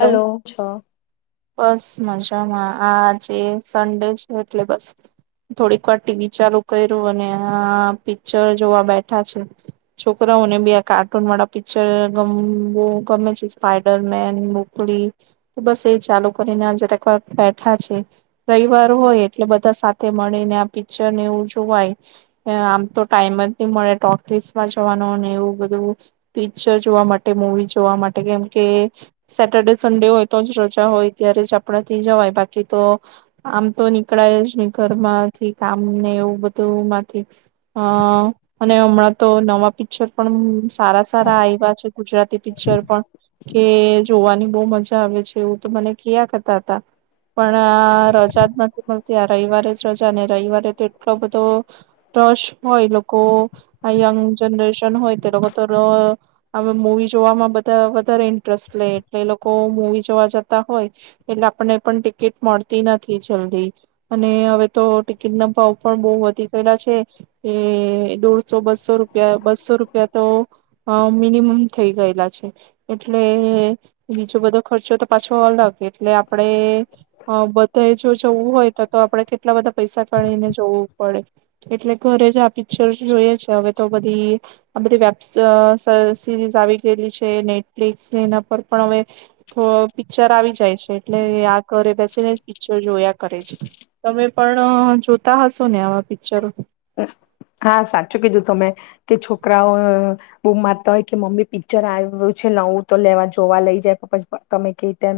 Hello છ. બસ મજામાં આજે સન્ડે છે એટલે બસ થોડીક વાર ટીવી ચાલુ કર્યું અને આ પિક્ચર જોવા બેઠા છે. છોકરાઓને બી કાર્ટૂન વાળા પિક્ચર ગમવુ ગમે છે સ્પાઈડર મેન બ બસ એ ચાલુ કરીને જરાકવાર બેઠા છે. રવિવાર હોય એટલે બધા સાથે મળીને આ પિક્ચરને એવું જોવાય. આમ તો ટાઈમ જ નહી મળે ટોકીસમાં જવાનો એવું બધું પિક્ચર જોવા માટે મુવી જોવા માટે કેમકે સેટરડે સન્ડે હોય તો જ રજા હોય. ત્યારે જ આપણા થી જવાય બાકી તો આમ તો નીકળાય જ નહી ઘરમાંથી. કામ ને એવું બધુંમાંથી અ અને હમણાં તો નવા પિક્ચર પણ સારા સારા આવ્યા છે ગુજરાતી પિક્ચર પણ. કે. જોવાની બહુ મજા આવે છે એવું તો મને કિયા કરતા હતા. પણ આ રજા જ નથી મળતી આ રવિવારે જ રજા ને રવિવારે તો એટલો બધો રસ હોય લોકો આ યંગ જનરેશન હોય તે લોકો તો મુવી જોમાં બધા વધારે ઇન્ટરેસ્ટ લે. એટલે એ લોકો મુવી જોવા જતા હોય એટલે આપણને પણ ટિકિટ મળતી નથી જલ્દી અને હવે તો ટિકિટ ના ભાવ પણ બહુ વધી ગયેલા છે. એ દોઢસો બસો રૂપિયા બસો રૂપિયા તો અ મિનિમમ થઈ ગયેલા છે એટલે બીજો બધો ખર્ચો તો પાછો અલગ એટલે આપણે અ બધે જો જવું હોય તો તો આપડે કેટલા બધા પૈસા કાઢીને જવું પડે, એટલે ઘરે જ આ પિક્ચર જોઈએ છે હવે તો બધી આ બધી વેબ્સ સર સિરીઝ આવી ગયેલી છે નેટફ્લિક્સ એના પર પણ હવે થો પિક્ચર આવી જ જાય છે એટલે આખરે બસ પિક્ચર જોયા કરે છે. તમે પણ જોતા હશો ને આવા પિક્ચરો? હા સાચું કીધું તમે કે છોકરાઓ બુમ મારતા હોય કે મમ્મી પિક્ચર આવ્યું છે નવું તો લેવા જોવા લઈ જાય પપ્પા તમે કે તેમ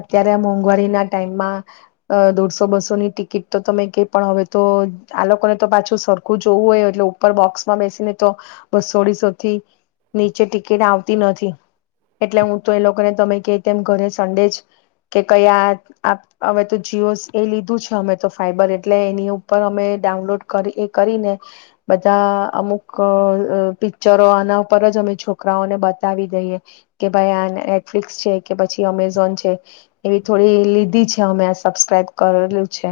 અત્યારે મોંઘવારી ના ટાઈમમાં અ દોઢસો બસો ની ટિકિટ તો તમે કે પણ હવે તો આ લોકોને તો પાછું સરખું જોવું હોય એટલે ઉપર બોક્સમાં બેસીને તો બસોડીસોથી નીચે ટિકિટ આવતી નથી. એટલે હું તો એ લોકોને તમે કે તેમ ઘરે સંડેજ કે કયા હવે તો જીઓસ એ લીધું છે. અમે તો ફાઈબર એટલે એની ઉપર અમે ડાઉનલોડ એ કરીને બધા અમુક અ પિક્ચરો આના પર જ અમે છોકરાઓને બતાવી દઈએ. કે ભાઈ આ નેટફ્લિક્સ છે કે પછી અમેઝોન છે એવી થોડી લીધી છે અમે આ સબસ્ક્રાઈબ કરેલું છે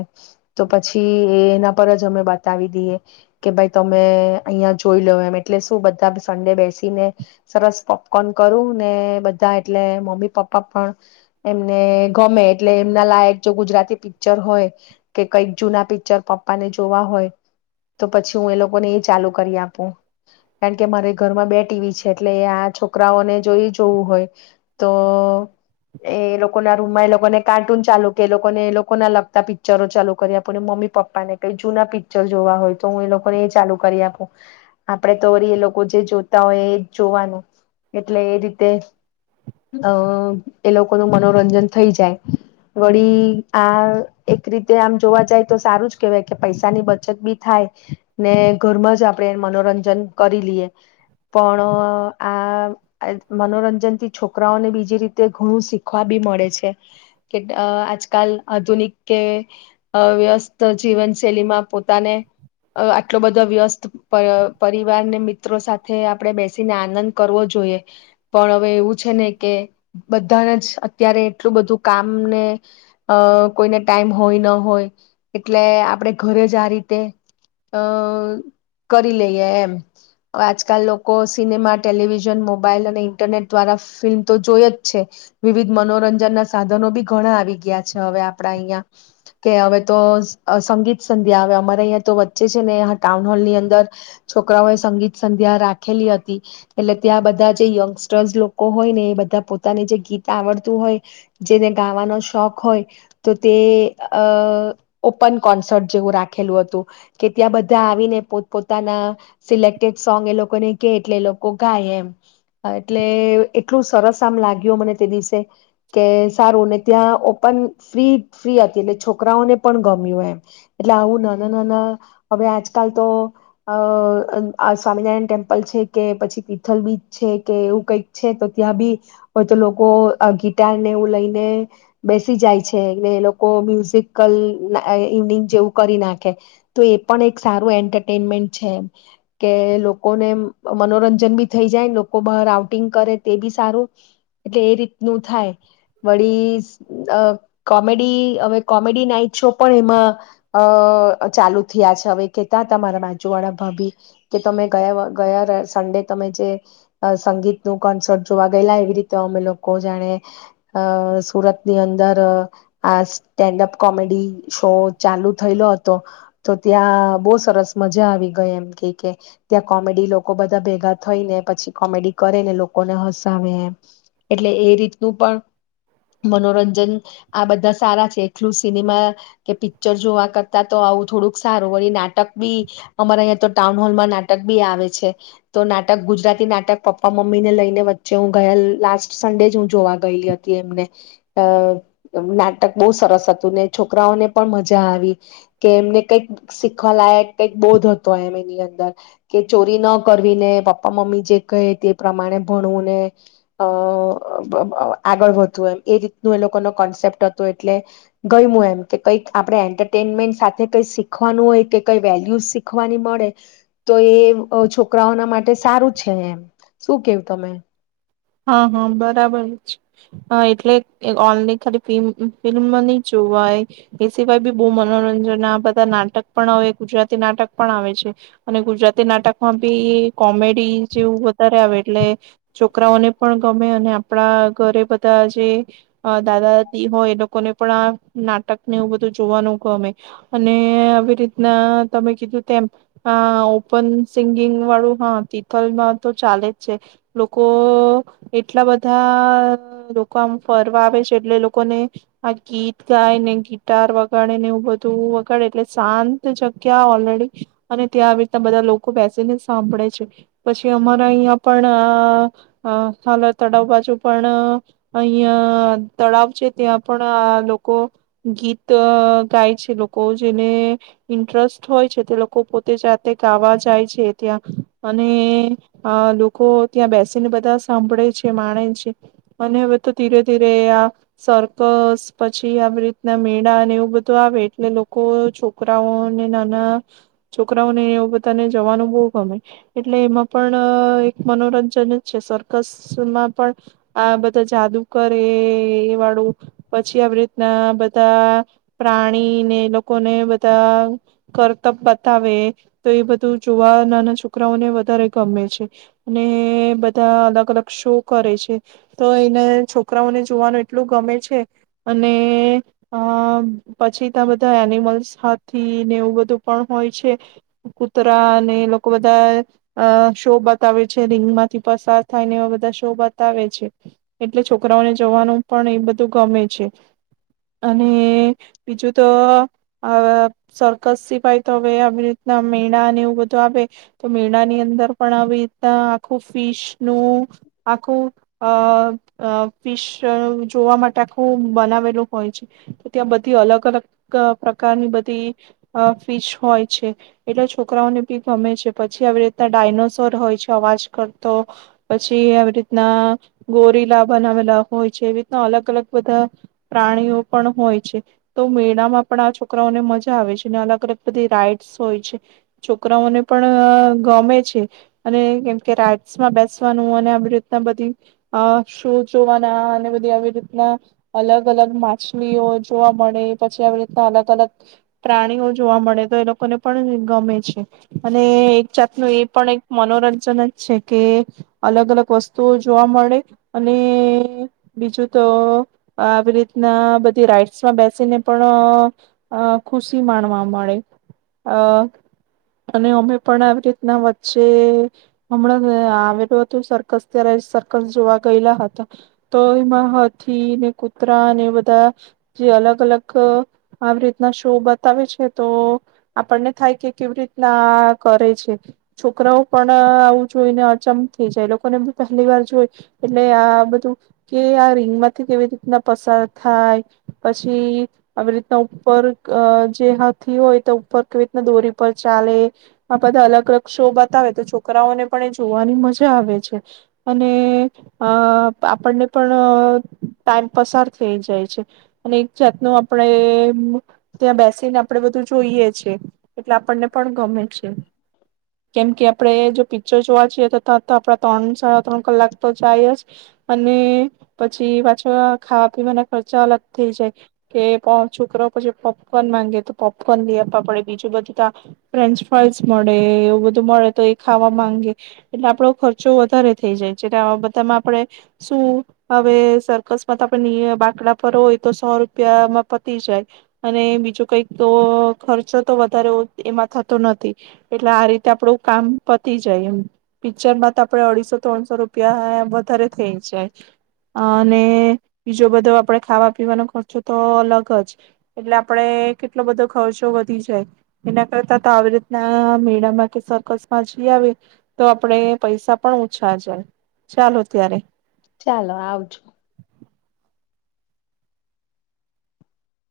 તો પછી એના પર જ અમે બતાવી દઈએ કે ભાઈ તમે અહિયાં જોઈ લ્યો એમ એટલે શું બધા સંડે બેસીને સરસ પોપકોર્ન કરું ને બધા એટલે મમ્મી પપ્પા પણ એમને ગમે એટલે એમના લાયક જો ગુજરાતી પિક્ચર હોય કે કઈક જૂના પિક્ચર પપ્પાને જોવા હોય તો પછી હું એ લોકોને એ ચાલુ કરી આપું. કારણ કે મારે ઘરમાં બે ટીવી છે એટલે આ છોક રાઓને જોઈ જોવું હોય તો એ લોકો ના રૂમમાં એ લોકોને કાર્ટૂન ચાલુ કે એ લોકોને એ લોકો ના લગતા પિક્ચરો ચાલુ કરી આપને મમ્મી પપ્પાને કઈ જૂના પિક જોવા હોય તો હું એ લોકોને એ ચાલુ કરી આપું આપડે તો વળી એ લોકો જે જોતા હોય એ જ જોવાનું એટલે એ રીતે અ એ લોકોનું મનોરંજન થઈ જાય વળી આ એક રીતે આમ જોવા જાય તો સારું જ કેહેવાય કે પૈસાની બ ચત ભી થાય ને ઘરમાં જ આપણે મનોરંજન કરી લઈએ. પણ અ આ મનોરંજન થી છોકરાઓને બીજી રીતે ઘણું શીખવા ભી મળે છે કે અ આજકાલ આધુનિક કે વ્યસ્ત જીવનશૈલીમાં પો પર પરિવારને મિત્રો સાથે આપણે બેસીને આનંદ કરવો જોઈએ. પણ હવે એવું છે ને કે બધાને જ અત્યારે એટલું બધું કામને અ કોઈને ટાઈમ હોય ન હોય એટલે આપણે ઘરે જ આ રીત તે અ કરી લઈએ એમ. આજકાલ લોકો સિનેમા, ટેલિવિઝન, મોબાઈલ અને ઇન્ટરનેટ દ્વારા ફિલ્મ તો જોય જ છે. વિવિધ મનોરંજન ના સાધનો બી ઘણા આવી ગયા છે. હવે આપડા અહિયાં કે હવે તો અ સંગીત સંધ્યા આવે આમા અયા તો વચ્ચે છે ને ટાઉન હોલ ની અંદર છોકરાઓ એ સંગીત સંધ્યા રાખેલી હતી. એટલે ત્યાં બધા જે યંગસ્ટર્સ લોકો હોય ને એ બધા પોતાને જે ગીત આવડતું હોય, જેને ગાવાનો શોખ હોય તો તે અ ઓપન કોન્સર્ટ જેવું રાખેલું હ કે ત્યાં બધા આવીને પોત પોતાના સિલેક્ટડ સોંગ એ લોકોને કે એટલે એ લોકો ગાય એમ એટલે એટલું સરસ આમ લાગ્યું. મને તે દિવસે કે સારું ત્યાં ઓપન ફ્રી-ફ્રી હતી એટલે છોકરાઓને પણ ગમ્યું એમ એટલે આવું નાના-નાના હવે આજકાલ તો અ સ્વામિનારાયણ ટેમ્પલ છે કે પછી તીથલ બીચ છે કે એવું કઈક છે તો ત્યાં બી હો તો લોકો ગિટાર ને એવું લઈને બેસી જાય છે ને લોકો મ્યુઝિકલ ઇવનિંગ જેવું કરી નાખે તો એ પણ એક સારું એન્ટરટેનમેન્ટ છે એ કે લોકોને મનોરંજન ભી થઈ જાય લોકો બહાર આઉટિંગ કરે તે ભી સારું એટલે એ રીતનું થાય વળી અ કોમેડી હવે કોમેડી નાઈટ શો પણ એમાં અ ચાલુ થયા છે હવે કેતા હતા મારા બાજુ વાળા ભાભી કે તમે ગયા ગયા સન્ડે તમે જે સંગીતનું કોન્સર્ટ જોવા ગયેલા એવી રીતે અમે લોકો જાણે અ સુરતની અંદર અ આ સ્ટેન્ડઅપ કોમેડી શો ચાલુ થયેલો તો ત્યાં બહુ સરસ મજા આવી ગઈ એમ કે ત્યાં કોમેડી લોકો બધા ભેગા થઈ ને પછી કોમેડી કરે ને લોકોને હસાવે એમ એટલે એ રીતનું પણ મનોરંજન આ બધા સારા છે એટલું સિનેમા કે પિક્ચર જોવા ક તા આવું થોડુંક સારું વળી નાટક ભી અમારા અહીંયા તો ટાઉન હોલમાં નાટક ભી આવે છે. તો નાટક ગુજરાતી નાટક પપ્પા-મમ્મી ને લઈને વચ્ચે હું ગયેલ લાસ્ટ સન્ડે જ હું જોવા ગયેલી હતી એમને અ નાટક બહુ સરસ હતું ને છોકરાઓને પણ મજા આવી કે એમને કઈક શીખવાલાયક કઈક બોધ હતો એમ એની અંદર કે ચોરી ન કરવીને પપ્પા-મમ્મી જે કહે તે પ્રમાણે ભણવુંને અ અ આગળ વધવું એમ એ રીતનું એ લોકોનો કોન્સેપ્ટ હતો એટલે ગય હું એમ કે કંઈક આપણે એન્ટરટેનમેન્ટ સાથે કઈ શીખવાનું હોય કે કઈ વેલ્યુ શીખવાની મળે તો એ અ છોકરાઓના માટે સારું છે એમ. શું કેવું તમે? હા, હા, બરાબર જ હ એટલે ઓનલી ખાલી ફિલ્મ નહી જોવાય એ સિવાય ભી બહ મનોરંજન બધા નાટક પણ આવે. ગુજરાતી નાટક પણ આવે છે અને ગુજરાતી નાટકમાં ભી કોમેડી જેવું વધારે આવે એટલે છોકરાઓને પણ ગમે અને આપડા ઘરે બધા જે દાદાદાદી હોય એ લોકોને પણ આ નાટકને બધું જોવાનું ગમે અને આવી રીતના તમે કીધું તેમ આ ઓપન સિંગિંગ વાળું હા, તિથલમાં તો ચાલે જ છે લોકો એટલા બધા લોકો આમ ફરવા આવે છે એટલે લોકોને આ ગીત ગાય ને ગિટાર વગાડે ને એવું બધું વગાડે એટલે શાંત જગ્યા ઓલરેડી અને ત્યાં આવી રીતના બધા લોકો બેસીને સાંભળે છે પછી અમારા અહિયાં પણ અ અ હાલ તળાવ બાજુ પણ અહીંયા તળાવ છે ત્યાં પણ આ લોકો ગીત અ ગાય છે. લોકો જેને ઇન્ટરસ્ટ હોય છે તે લોકો પોતે જાતે ગાવા જાય છે ત્યાં અને આ લોકો ત્યાં બેસીને બધા સાંભળે છે, માણે છે અને હવે તો ધીરે-ધીરે આ સરકસ પછી આવી રીતના મેળા ને એવું બધું આવે એટલે લોકો છોકરાઓને નાના છોકરાઓને એવું બધાને જવાનું બહુ ગમે એટલે એમાં પણ એક મનોરંજન જ છે સર કસ માં પણ આ બધા જાદુ કરે એ એ વાળું. પછી આવી રીતના બધા પ્રાણીને લોકોને બધા કરતબ બતાવે તો એ બધું જોવા નાના છોકરાઓને વધારે ગમે છે અને બધા અલગ અ અલગ શો કરે છે તો એને છોકરાઓને જોવાનું એટલું ગમે છે અને અ પછી તા બધા એનિમલ્સાથી ને એવું બધું પણ હોય છે. કૂતરા ને એ લોકો બધા અ શો બતાવે છે રિંગ માંથી પસાર થાયને એવા બધા શો બતાવે છે એટલે છોકરાઓને જવાનું પણ એ બધું ગમે છે અને બીજું તો આ સર્કસ સિપાય તો હવે આવી રીતના મેળા ને એવું બધું આવે તો મેળા ની અંદર પણ આવી રીતના આખું ફીશ નું આખું અ ફીશ જોવા માટે આખું બનાવેલું હોય છે તો ત્યાં બધી અલગ-અલગ પ્રકારની બધી ફીશ હોય છે એટલે છોકરાઓને ભી ગમે છે પછી આવી રીતના ડાયનોસોર હોય છે અવાજ કરતો પછી આવી રીતના ગોરીલા બનાવેલા હોય છે એવી રીતના અલગ-અલગ બધા પ્રાણીઓ પણ હોય છે તો મેળામાં પણ આ છોકરાઓને મજા આવે છે અને અલગ-અલગ બધી રાઈડસ હોય છે છોકરાઓને પણ ગમે છે અને કેમકે રાઈડ્સમાં બે સવાનું આવી રીતના બધી શો જોવાના અને બધી આવી રીતના અલગ-અલગ માછલીઓ જોવા મળે પછી આવી રીતના અલગ-અલગ પ્રાણીઓ જોવા મળે તો એ લોકોને પણ ગમે છે અને એક જાતનું એ પણ એક મનોરંજન જ છે કે અલગ-અલગ વસ્તુઓ જોવા મળે અને બીજું તો આવી રીતના બધી રાઈડ્સમાં બેસીને પણ અ ખુશી માણવા મળે અ અને અમે પણ આવી રીતના વચ્ચે હમણાં આવેલો સર્કસ ત્યારે સર્કસ જોવા ગયેલા હતા તો એમાં હાથી ને કૂતરા ને બધા જે અલગ-અલગ આવી રીતના શો બતાવે છે તો આપણને થાય કે કેવી રીતના કરે છે છોકરાઓ પણ આવું જોઈને અચમ થઈ જાય લોકોને ભી પહેલી વાર જોય એટલે આ બધું કે આ રીંગમાંથી કેવી રીતના પસાર થાય પછી આવી રીતના ઉપર અ જે હાથી હોય તો ઉપર કેવી રીતના દોરી પર ચાલે આ બધા અલગ-અલગ શો બતાવે તો છોકરાઓને પણ એ જોવાની મજા આવે છે અને અ આપણને પણ ટાઈમ પસાર થઈ જાય છે અને એક જાતનું આપણે ત્યાં બેસીને આપણે બધું જોઈએ છીએ એટલે આપણને પણ ગમે છે કેમ કે આપણે જો પિક્ચર જોવા જઈએ તો ત તો આપડા ત્રણ, સાડા ત્રણ કલાક તો જાય જ અને પછી પાછો ખાવા-પીવાના ખર્ચા અલગ થઈ જાય કે છોકરાઓ પછી પોપકોર્ન માંગે તો પોપકોર્ન લઈ આપવા પડે બીજું બધું ત ફ્રેન્ચ ફાઈસ મળે એવું બધું મળે તો એ ખાવા માંગે એટલે આપડો ખર્ચો વધારે થઈ જાય પાછી આવા બધામાં આપણે શું હવે સરર્કસમાં તો આપણે બાકડા ફ હોય તો સો રૂપિયામાં પતી જાય અને બીજું કઈક તો ખર્ચો તો વધારે એમાં થતો નથી એટલે આ રીતે આપડું કામ પતી જાય એમ પિક્ચરમાં તો આપડે અઢીસો ત્રણસો રૂપિયા વધારે થઈ જાય અને બીજો બધો આપડે ખાવા પીવાનો ખર્ચો તો અલગ જ એટલે આપણે કેટલો બધો ખર્ચો વધી જાય એના કરતા તો આવી રીતના મેળામાં કે સર્કસમાં જઈ આવે તો આપણે પૈસા પણ ઓછા છે. ચાલો ત્યારે ચાલો, આવજો.